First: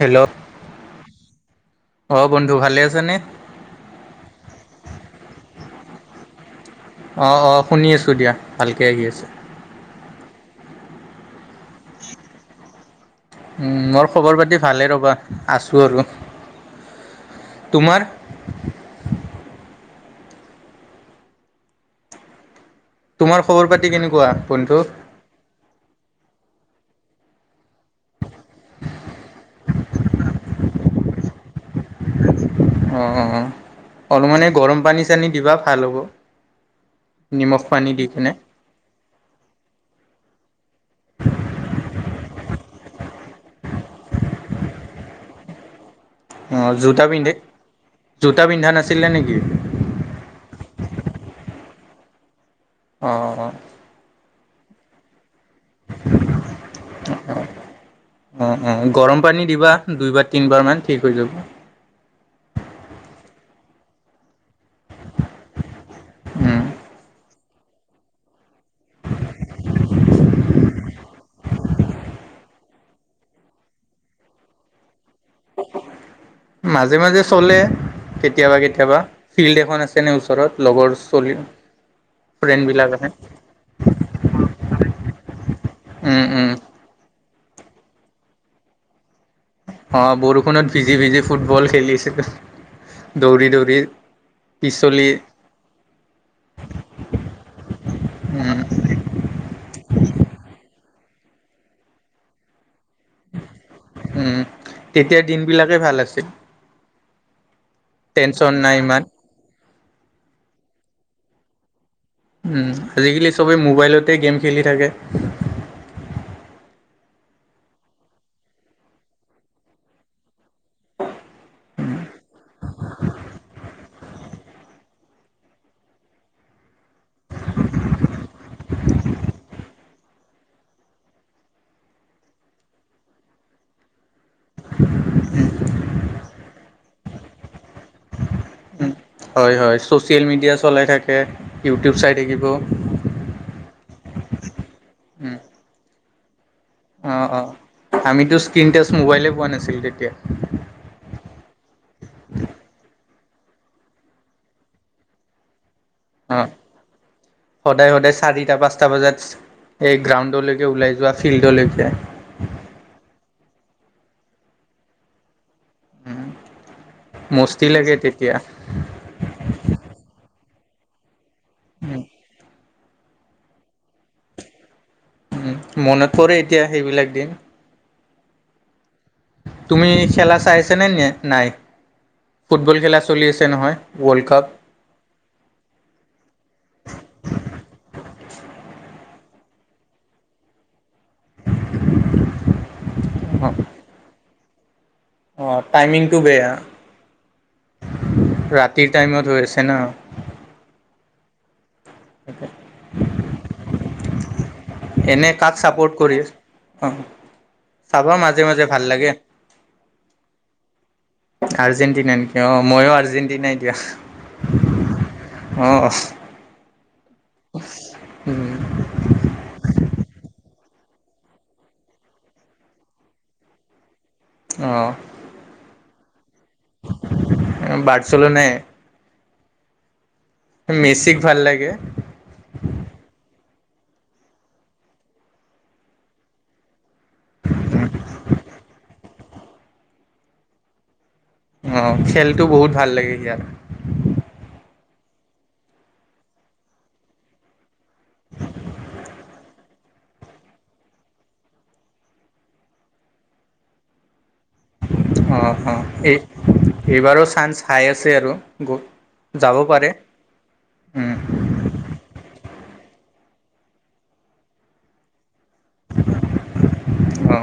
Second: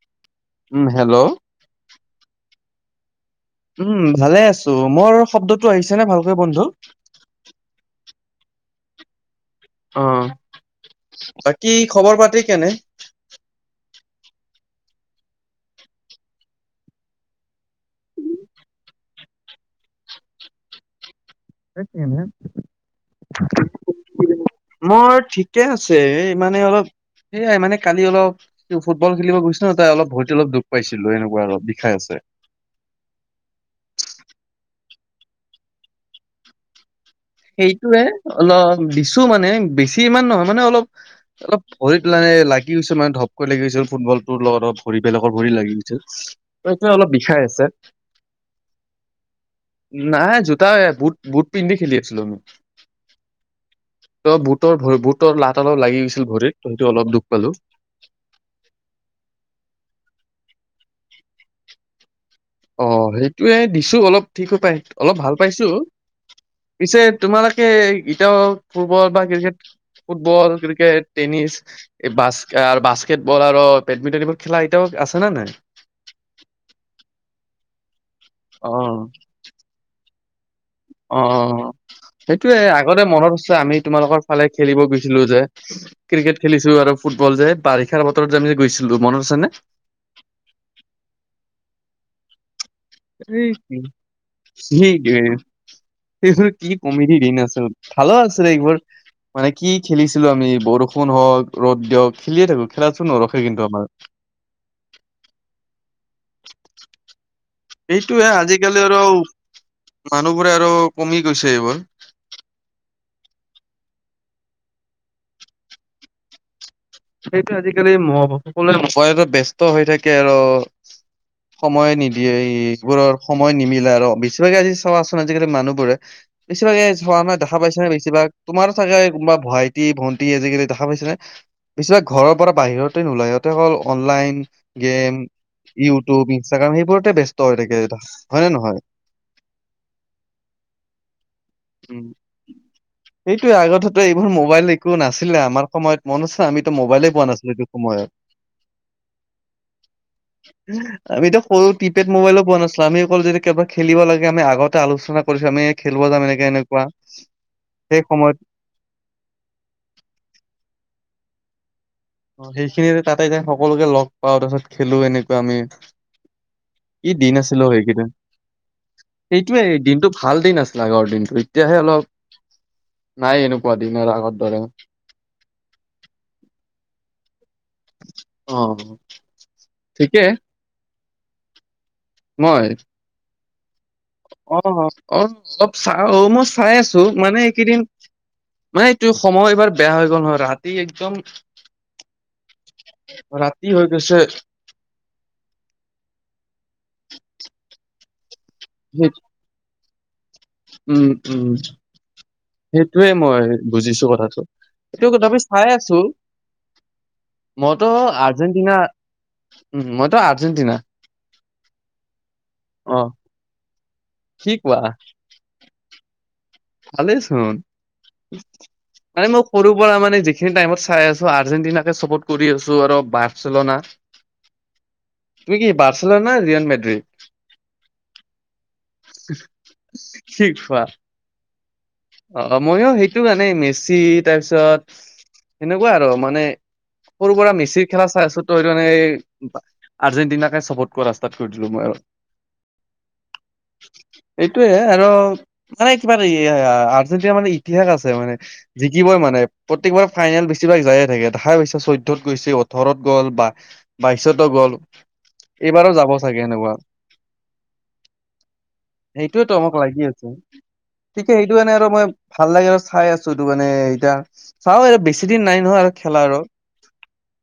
Hello উম hello অঁ বন্ধু ভালে আছানে? উম ভালে আছো। মোৰ শব্দটো আহিছে নে ভালকৈ বন্ধু? অঁ অঁ শুনি আছোঁ দিয়া, ভালকে আহি আছে। অঁ বাকী খবৰ পাতি কেনে? ওম, মোৰ খবৰ পাতি ভালেই ৰ'বা, আছোঁ আৰু। তোমাৰ? [unintelligible] তোমাৰ খবৰ পাতি কেনেকুৱা বন্ধু? বৰ ঠিক- কে আছে। এই মানে অলপ সেয়াই মানে কালি অলপ- ফুটবল খেলিব গৈছোঁ ন' তাত অলপ ভৰিটো অলপ দুখ পাইছিলো এনেকুৱা অলপ বিষাই আছে। অ', অ', অলমানি এই গৰম পানী চানী দিবা ভাল হ'ব। নিমখ পানী সেইটোয়ে দি কিনে। অলপ দিছো মানে বেছি ইমান নহয় মানে অলপ- অলপ ভৰিত লা লাগি গৈছিল মানে ধপকৈ লাগি গৈছিল ফুটবলটোৰ লগত অলপ ভৰি বেলেগৰ ভৰি লাগি গৈছিল। ত' অ', এতিয়া জোতা অলপ পিন্ধে বিষাই আছে জোতা পিন্ধা নাছিলে নেকি? নাই জোতা বুট বুট পিন্ধি খেলি আছিলোঁ আমি। অ'। ত' বুটৰ ভ বুটৰ লাত অলপ লাগি গৈছিল ভৰিত তো অলপ দুখ পালো। অ', অ', গৰম পানী দিবা দুইবাৰ, তিনিবাৰ মান ঠিক হৈ যাব। অ', সেইটোয়ে দিছো অলপ ঠিক হৈ পাই, অলপ ভাল পাইছো। উম পিছে তোমালোকে এতিয়া ফুটবল বা ক্ৰিকেট ফুটবল, ক্ৰিকেট, টেনিছ এই বাসকাৰ বাস্কেটবল আৰু বেডমিণ্টন এইবোৰ খেলা এতিয়াও আছে নে নাই? মাজে মাজে চলে। কেতিয়াবা অ কেতিয়াবা, ফিল্ড এখন আছে ন' ওচৰত লগৰ অ চলীৰ। সেইটোয়ে আগতে মনত আছে আমি তোমালোকৰ ফালে খেলিব গৈছিলো যে, উম ক্ৰিকেট উম খেলিছো আৰু ফুটবল যে বাৰিষাৰ বতৰত যে আমি যে গৈছিলো মনত আছে নে? অ', বৰষুণত ভিজি ভিজি ফুটবল খেলিছিলো। এই দৌৰি কি দৌৰি পিছলি কি এইবোৰ কি কমেডি দিন আছিল, ভালো আছিল উম এইবোৰ। মানে কি খেলিছিলো আমি বৰষুণ হওক, ৰ'দ দিয়ক খেলিয়ে থাকো খেলাচোন নৰখে কিন্তু আমাৰ। উম, তেতিয়া দিনবিলাকে ভাল আছিল। এইটোয়ে টেনচন নাই আজিকালি আৰু ইমান মানুহবোৰে আৰু কমি গৈছে এইবোৰ। উম, আজিকালি চবে মোবাইলতে গেম খেলি থাকে। সেইটোৱে আজিকালি মহ [unintelligible] সকলোৱে মবাইলত ব্যস্ত হৈ থাকে আৰু সময়ে নিদিয়ে এইবোৰৰ সময় নিমিলে আৰু বেছিভাগে আজি চোৱাচোন আজিকালি মানুহবোৰে বেছিভাগ এই চোৱা নাই দেখা পাইছেনে বেছিভাগ তোমাৰো চাগে কোনোবা ভাইটি-ভণ্টি আজিকালি দেখা পাইছে নে? বেছিভাগ ঘৰৰ পৰা বাহিৰতে নোলাই, সিহঁতে অকল অনলাইন গেম ইউটিউব, ইনষ্টাগ্ৰাম সেইবোৰতে ব্যস্ত হৈ থাকে এইটো হয় নে নহয়? উম হয়, হয়, ছচিয়েল মিডিয়া চলাই থাকে, ইউটিউব উম চাই থাকিব। সেইটোয়ে আগতেটো এইবোৰ মোবাইল একো নাছিলে আমাৰ সময়ত মনত আছে আমিতো মোবাইলে অ পোৱা অ নাছিলো এইটো সময়ত। আমিতো স্ক্ৰীণ টাচ মোবাইলে পোৱা নাছিলো তেতিয়া আমিতো সৰু কি পেড মোবাইলো পোৱা নাছিলো আমি অকল [unintelligible] খেলিব লাগে আমি আগতে আলোচনা কৰিছো, আমি খেলিব যাম। এনেকে অ', এনেকুৱা সদায় সেই সদায় সময়ত চাৰিটা পাঁচটা বজাত। এই গ্ৰাউণ্ডলৈকে ওলাই যোৱা ফিল্ডলৈকে। অ', সেইখিনি যে তাতে যে সকলোকে লগ পাওঁ তাৰপিছত খেলো এনেকুৱা আমি। কি দিন আছিল মস্তি অ', লাগে সেইকেদিন। তেতিয়া সেইটোৱে দিনটো ভাল দিন আছিল আগৰ দিনটো এতিয়াহে অলপ। নাই এনেকুৱা দিন আৰু আগৰ দৰে। উম, মনত পৰে এতিয়া সেইবিলাক দিন। অ'। তুমি ঠিকে খেলা চাইছা নে নি নাই? মই ফুটবল খেলা চলি আছে নহয়। World cup. অ অ অলপ চা অ মই চাই আছো মানে এইকেইদিন মানে এইটো সময় এইবাৰ বেয়া হৈ গ'ল নহয় ৰাতি একদম ৰাতি হৈ গৈছে। অঁ টাইমিংটো বেয়া, ৰাতিৰ সেই টাইমত হৈ আছে ন। উম উম। সেইটোৱে মই বুজিছো কথাটো সেইটো এনে তথাপি কাক চাই চাপৰ্ট আছো। কৰি আছ? অ' মইতো চাবা মাজে মাজে আৰ্জেণ্টিনা, ভাল লাগে। উ মইতো আৰ্জেণ্টিনা। আৰ্জেণ্টিনা নেকি অ মইও আৰ্জেণ্টিনা এতিয়া। কি কোৱা অহ ভালেই ছোন। মানে মই সৰুৰ পৰা মানে যিখিনি টাইমত চাই আছো আৰ্জেণ্টিনাকে চপৰ্ট কৰি আছো আৰু বাৰ্চেলোনা। [inaudible] অ', তুমি কি বাৰ্চেলনা ৰিয়ন মেড্ৰিড। বাৰ্চেলোনাই শিক হোৱা। ঠিক ভাল লাগে। অ' মইও সেইটো জানে মেচি তাৰপিছত সেনেকুৱা আৰু মানে সৰু পৰাৰা মেচিৰ খেলা চাই আছো ত সটো আৰ্জেণ্টিনাকে চপৰ্ট ক ৰাস্তাত কৰ অ' খেলটো বহুত ভাল লাগে ইয়াত। এইটোয়ে আৰু মানে কিবা এ আৰ্জেণ্টিনাৰ মানে ইতিহাস আছে মানে। জিকিবই মানে প্ৰত্যেকবাৰ ফাইনেল বেছিভাগ যায়ে থাকে ধাইছ চৈধত গৈছে ওঠৰত গ'ল বা। বাইশতো গ'ল। অ'অ' এইবাৰো যাব এই চাগে এনেকুৱা এইবাৰো চান্স হাই আছে আৰু গল সেইটোয়েতো মই ভয় লাগি আছে ঠিকেই সটো মানে আৰু মই ভাল লাগে আৰু চাই আছো এইটো মানে এয়া চাওঁ বেছি। সিদিন নাই নহয় আৰু খেলা আৰু। অ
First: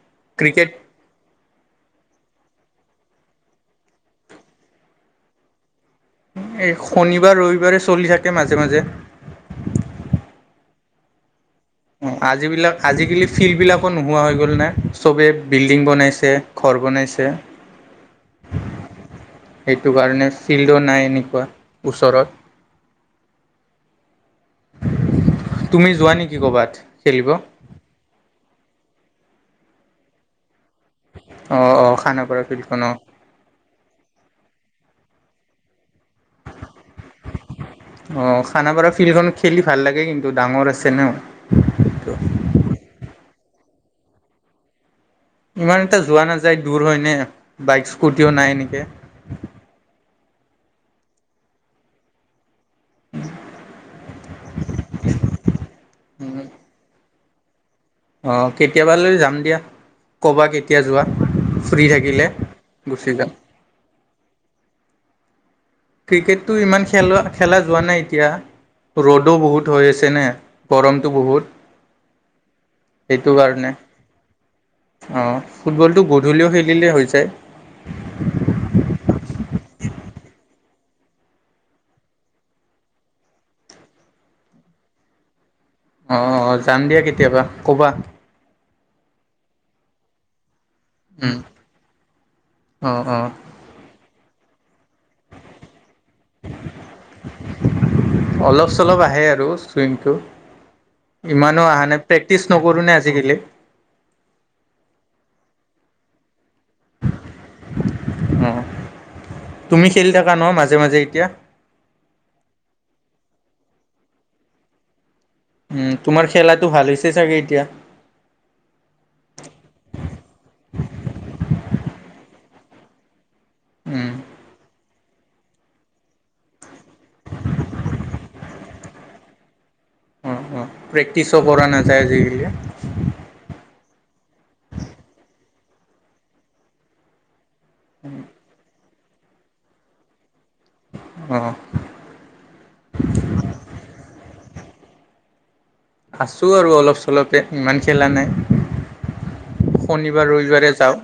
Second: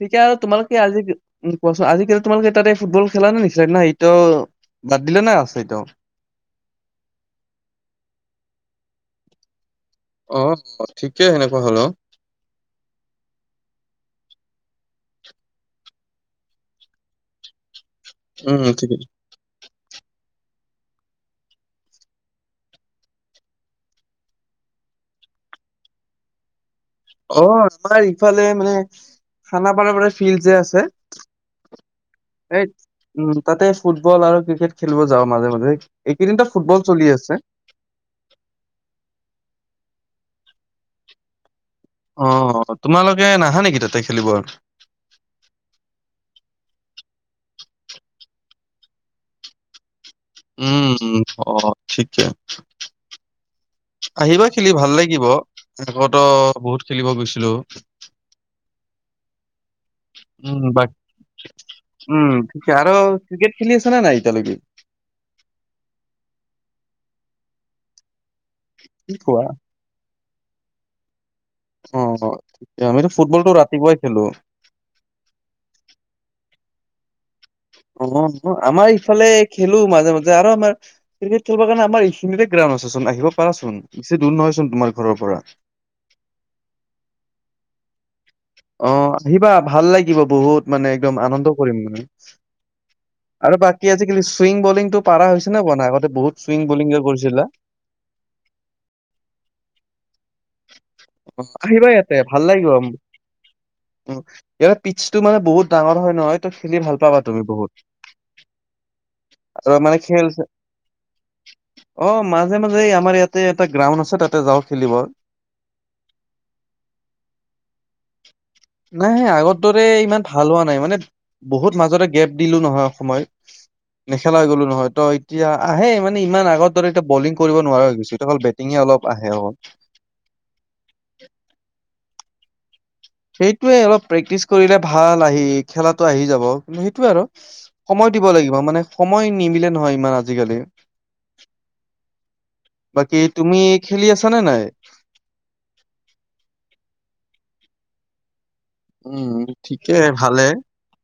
ঠিকে আৰু তোমাল ক্ৰিকেট কি আজি উম, কোৱাচোন আজিকালি তোমালোকে তাতে ফুটবল খেলা নে নিচিনে না এইটো বাদ দিলে নে আছে এইটো। এই শনিবাৰ, ৰবিবাৰে চলি থাকে মাজে, মাজে। অ' ঠিকে সেনেকুৱা হলেও। অ' আজিবিলাক আজিকালি ফিল্ডবিলাকো নোহোৱা হৈ গ'ল ন চবেই বিল্ডিং বনাইছে ঘৰ বনাইছে। উম, ঠিকেই। সেইটো কাৰণে ফিল্ডো নাই এনেকুৱা ওচৰত। তুমি যোৱা নেকি কবাত? অ' আমাৰ ইফালে মানে খানাপাৰাৰ পৰা ফিল্ড যে আছে। অ'অ' খানাপাৰ এই ফিল্ডখন অ' উম, তাতে ফুটবল আৰু ক্ৰিকেট খেলিব যাওঁ মাজে, মাজে এইকেইদিন ফুটবল চলি আছে। অ' খানাপাৰা ফিল্ডখন খেলি ভাল লাগে কিন্তু ডাঙৰ আছে ন। অ' তোমালোকে নাহা নেকি তাতে খেলিব? ইমান এটা যোৱা নাযায় দূৰ হয়নে বাইক স্কুটিও নাই এনেকে। উম, উম অ' ঠিকে। আহিবা খেলি ভাল লাগিব আকতো বহুত খেলিব গৈছিলো। অ' কেতিয়াব লৈ যাম দিয়া। ক'বা উম কেতিয়া বাক যোৱা ফ্ৰী উম থাকিলে ঠিকে আৰু গুচি যাম। ক্ৰিকেট খেলি আছে না নাই এতিয়ালৈকে। ক্ৰিকেটটো ইমান খেলোৱা খেলা যোৱা নাই এতিয়া কি ৰ'দো কোৱা? বহুত হৈ আছেনে। গৰমটো বহুত। অ'অ' আমিতো ফুটবলটো ৰাতিপুৱাই খেলো। অ' ফুটবলটো গধূলিও খেলিলেই হৈ যায়। অ' আমাৰ ইফালে খেলো মাজে, মাজে আৰু আমাৰ ক্ৰিকেট খেলিব কাৰণে আমাৰ এইখিনিতে গ্ৰাউণ্ড আছে চোন আহিব পাৰাচোন বেছি দূৰ নহয় চোন তোমাৰ ঘৰৰ পৰা। অ'অ' যাম দিয়া কেতিয়াবা ক'বা। অ' আহিবা ভাল লাগিব বহুত। মানে একদম উম আনন্দ কৰিম মানে অঁ অঁ আৰু বাক তি আজালি চুইং বলিংটো পাৰা হৈছে নে বানে আগতে বহুত চুইং বলিং যে কৰিছিলা অলপ-চলপ আহে আৰু চুইংটো। ইমানো আহা আহিবা নাই প্ৰেক্টিচ নকৰোঁ নে আজিকালি। উম, ইয়াৰ পিচটো মানে বহুত ডাঙৰ হয় নহয়। ত'খেলি ভাল পাবা তুমি বহুত। অঁ আৰু তুমি মানে খেলি খেল থাকা ন' মাজে, মাজে এতিয়া? অ' মাজে, মাজে এ আমাৰ ইয়াতে এটা গ্ৰাউণ্ড আছে তাতে যাওঁ খেলিব। উম, তোমাৰ খেলাটো ভাল হৈছে চাগৈ এতিয়া? নাই সেই আগৰ দৰে ইমান ভাল হোৱা নাই মানে বহুত মাজতে গেপ দিলোঁ নহয় সময় উম নেখেলা হৈ গ'লো নহয় তই এতিয়া আহে মানে ইমান আগৰ দৰে এতিয়া বলিং কৰিব নোৱাৰা হৈ গৈছোঁ এতিয়া অকল বেটিঙে অলপ আহে অকল। [unintelligible] প্ৰেক্টিচো কৰা নাযায় আজিকালি। সেইটোৱে অলপ প্ৰেক্টিচ কৰিলে ভাল আহি খেলাটো আহি যাব কিন্তু সেইটোৱে আৰু- সময় দিব লাগিব মানে সময় নিমিলে নহয় ইমান আজিকালি। অ', বাকী তুমি খেলি আছা নে নাই? আছোঁ আৰু অলপ চলপে ইমান খেলা নাই। উম ঠিকে শনিবাৰ, ভালে। ৰবিবাৰে যাওঁ।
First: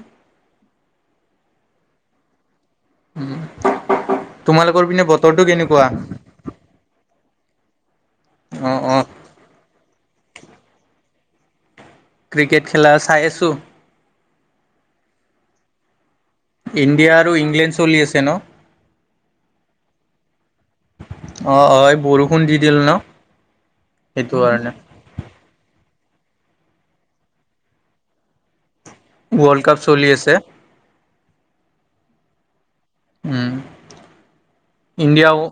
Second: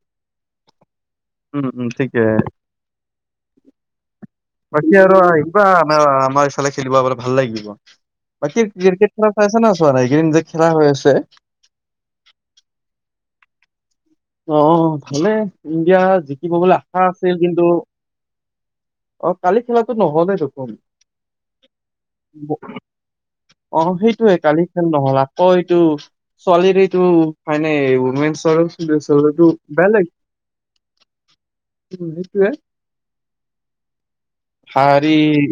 উম, উম ঠিকে। উম, বাকী আৰু আহিবা আমাৰ-আমাৰ ই এইফালে খেলিব [unintelligible] ভাল লাগিব বাকী অ' অ' ক্ৰিকেট খেলা চাইছা নে চোৱা নাই এইকেইদিন যে খেলা হৈ আছে? ক্ৰিকেট খেলা চাই আছোঁ। অ' ভালে ইণ্ডিয়া জিকিব বুলে আশা ইণ্ডিয়া আৰু আছিল কিন্তু ইংলেণ্ড চলি আছে ন? অ' কালি খেলাটো নহলে দেখোন। অ' অ' বৰষুণ দি দিল ন? অ'সেইটোয়ে সেইটো কালি কাৰণে। খেল নহ'লা। ক'এইটো ছোৱালীৰ এইটো [unintelligible] ত' এইটো ৱৰ্ল্ড কাপ বেলেগ চলি আছে। [inaudible] উম, সেইটোৱে। উম, ভাৰি ইণ্ডিয়াও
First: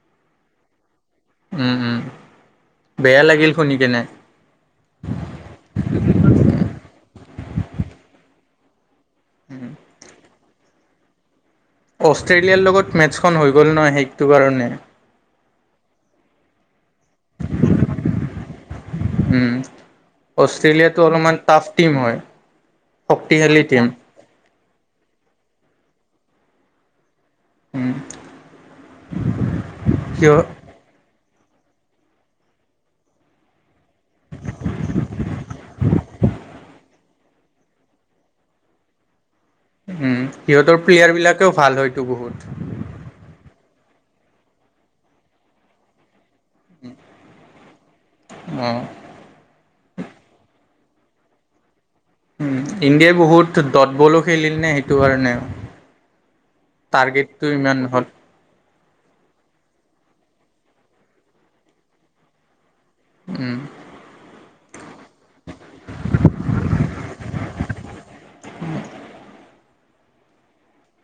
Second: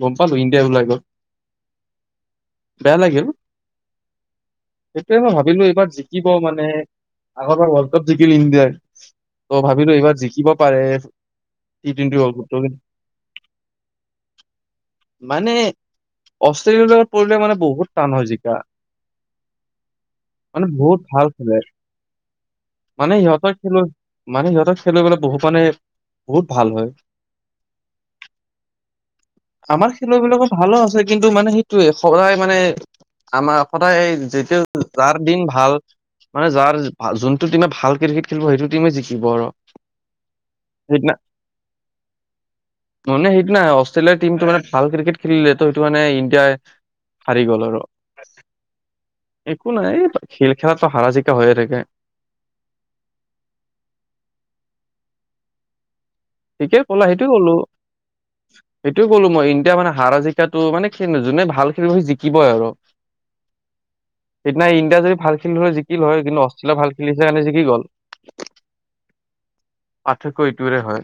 গম পালোঁ ইণ্ডিয়াই ওলাই গ'ল। উম, উম বেয়া লাগিল শুনি কেনে। সেটোয়ে মই ভাবিলোঁ এইবাৰ জিকিব মানে আগৰবাৰ ৱৰ্ল্ড কাপ জিকিল ইণ্ডিয়াই ত' ভাবিলোঁ এইবাৰ জিকিব পাৰে। টি টুৱেণ্টি ৱৰ্ল্ড কাপটো অষ্ট্ৰেলিয়াৰ কিন্তু লগত মেটছখন হৈ গ'ল নহয় সেইটো কাৰণে। মানে অষ্ট্ৰেলিয়াৰ লগত পৰিলে মানে বহুত টান হয় জিকা। উম, মানে বহুত অষ্ট্ৰেলিয়াতো ভাল অলপমান খেলে টাফ টিম হয়। মানে ইহঁতৰ শক্তিশালী টিম। খেলুৱৈ মানে সিহঁতৰ খেলুৱৈ বিলাক গলে বহুত মানে বহুত ভাল হয়। উম, আমাৰ খেলুৱৈ সিহ বিলাকো ভালো আছে কিন্তু মানে সেইটোৱে সগায় মানে আমাৰ সদায় যেতিয়া যাৰ দিন ভাল মানে যাৰ ভাল যোনটো টিমে ভাল ক্ৰিৰকেট খেলিব সেইটো টিমে জিকিব আৰু। উম, সিহঁতৰ সেইদিনা প্লেয়াৰ বিলাকেও ভাল হয়তো বহুত। [unintelligible] মানে সেইদিনা অষ্ট্ৰেলিয়াৰ টিমটো মানে ভাল ক্ৰিকেট খেলিলে তো সেইটো মানে ইণ্ডিয়াই হাৰি গ'ল আৰু। অ', একো নাই [unintelligible] খেল খেলাততো হাৰা জিকা হৈয়ে থাকে। উম, ইণ্ডিয়া বহুত, ডট বলো খেলিল নে, সেইটো কাৰণে? ঠিকে ক'লা, সেইটো টাৰ্গেটটো ক'লো। ইমান হ'ল। এইটোয়ে ক'লো মই। ইণ্ডিয়া মানে, হাৰা-জিকাটো, মানে, যোনে ভাল খেলিব, সি জিকিবই আৰু। উম। সিদিনা, ইণ্ডিয়া যদি ভাল খেলিল হৈ, জিকিল হয়। কিন্তু, অষ্ট্ৰেলিয়া ভাল খেলিছে, কাৰণে জিকি গ'ল। [unintelligible] পাৰ্থক্য এইটোৱে হয়।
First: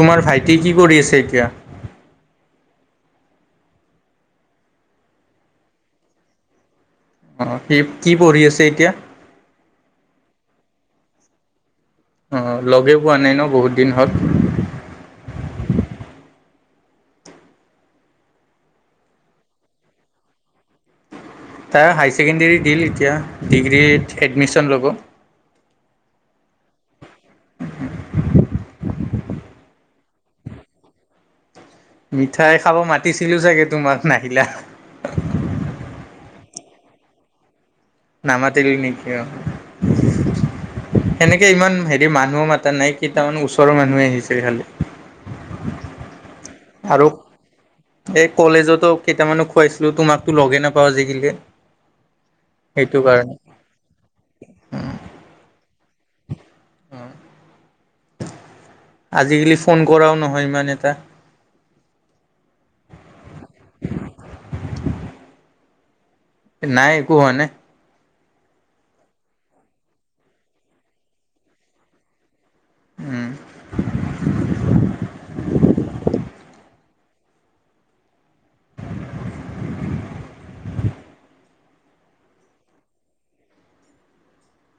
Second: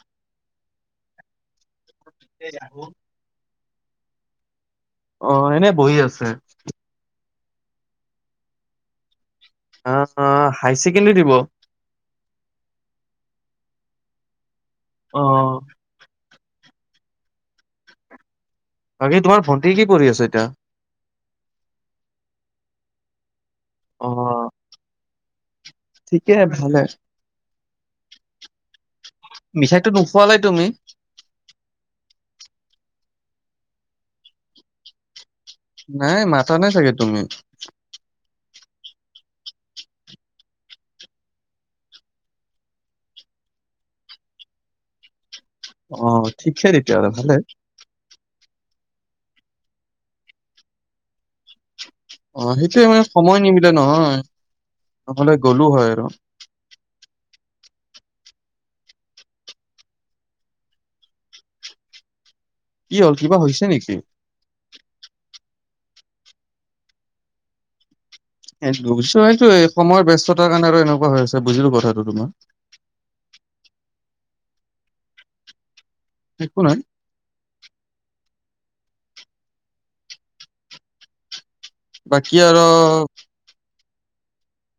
তোমাৰ ভাইটি কি কৰি আছে, এতিয়া? [unintelligible] অ'! এনেই বহি আছে। অ'! সি, কি পঢ়ি আছে এতিয়া? অ' অ'! হাই ছেকেণ্ডাৰী দিব। অ'! লগেই পোৱা নাই ন' বহুত দিন হ'ল। অ'! বাকী, তোমাৰ ভণ্টি কি পঢ়ি আছে, এতিয়া? তাই হাই ছেকেণ্ডাৰী দিল এতিয়া। ডিগ্ৰীত অ', এডমিছন ল'ব। ঠিকে, ভালে। [unintelligible] মিঠাইটো নোখোৱালে, তুমি? মিঠাই খাব মাতিছিলোঁ চাগে, তোমাক? নাহিলা। নাই, মাতা নাই চাগে, তুমি। নামাতিলোঁ নেকি, অ'! সেনেকে ইমান, সেৰি মানুহ মাতা নাই। কেইটামান ওচৰৰ মানুহে, আহিছে খালি। অ'! ঠিকে আৰু তেতিয়াহ'লে, ভালে। এই, কলেজতো কেইটামানো খোৱাইছিলোঁ। তোমাকতো লগে নাপাওঁ, আজিকালি। অ'! সেইটোৱে সেইটো মানে, কাৰণে সময় নিমিলে নহয়। নহ'লে, গ'লো হয় আৰু। অ'! [inaudible] আজিকালি, ফোন কৰাও নহয়, ইমান এটা। কি হ'ল, কিবা হৈছে নেকি? [unintelligible] নাই, একো হোৱা নাই। এই, বুজিছো এইটোৱেই! সময়ৰ ব্যস্ততাৰ কাৰণে, আৰু এনেকুৱা হৈ আছে, বুজিলোঁ কথাটো তোমাৰ। উম, [unintelligible] কোন হয়? বাকী আৰু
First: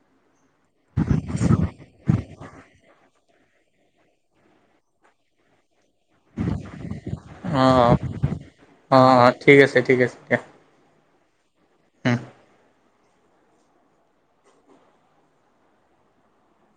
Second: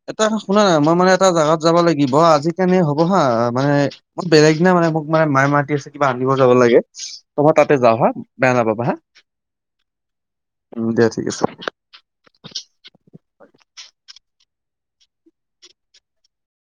এটা শুনা, মই মানে, এটা জাগাত যাব লাগিব, আজিকাৰণে হ'ব। হা, মানে, মই বেলেগ দিনা মানে, মোক মায়ে, মায়ে মাতি আছে। কিবা আনিব যাব‌ লাগে। হ'ব অ তাতে যাওঁ হা, বেয়া নাপাবা হা! অ অ ঠিক আছে উম, দিয়া ঠিক আছে। উম।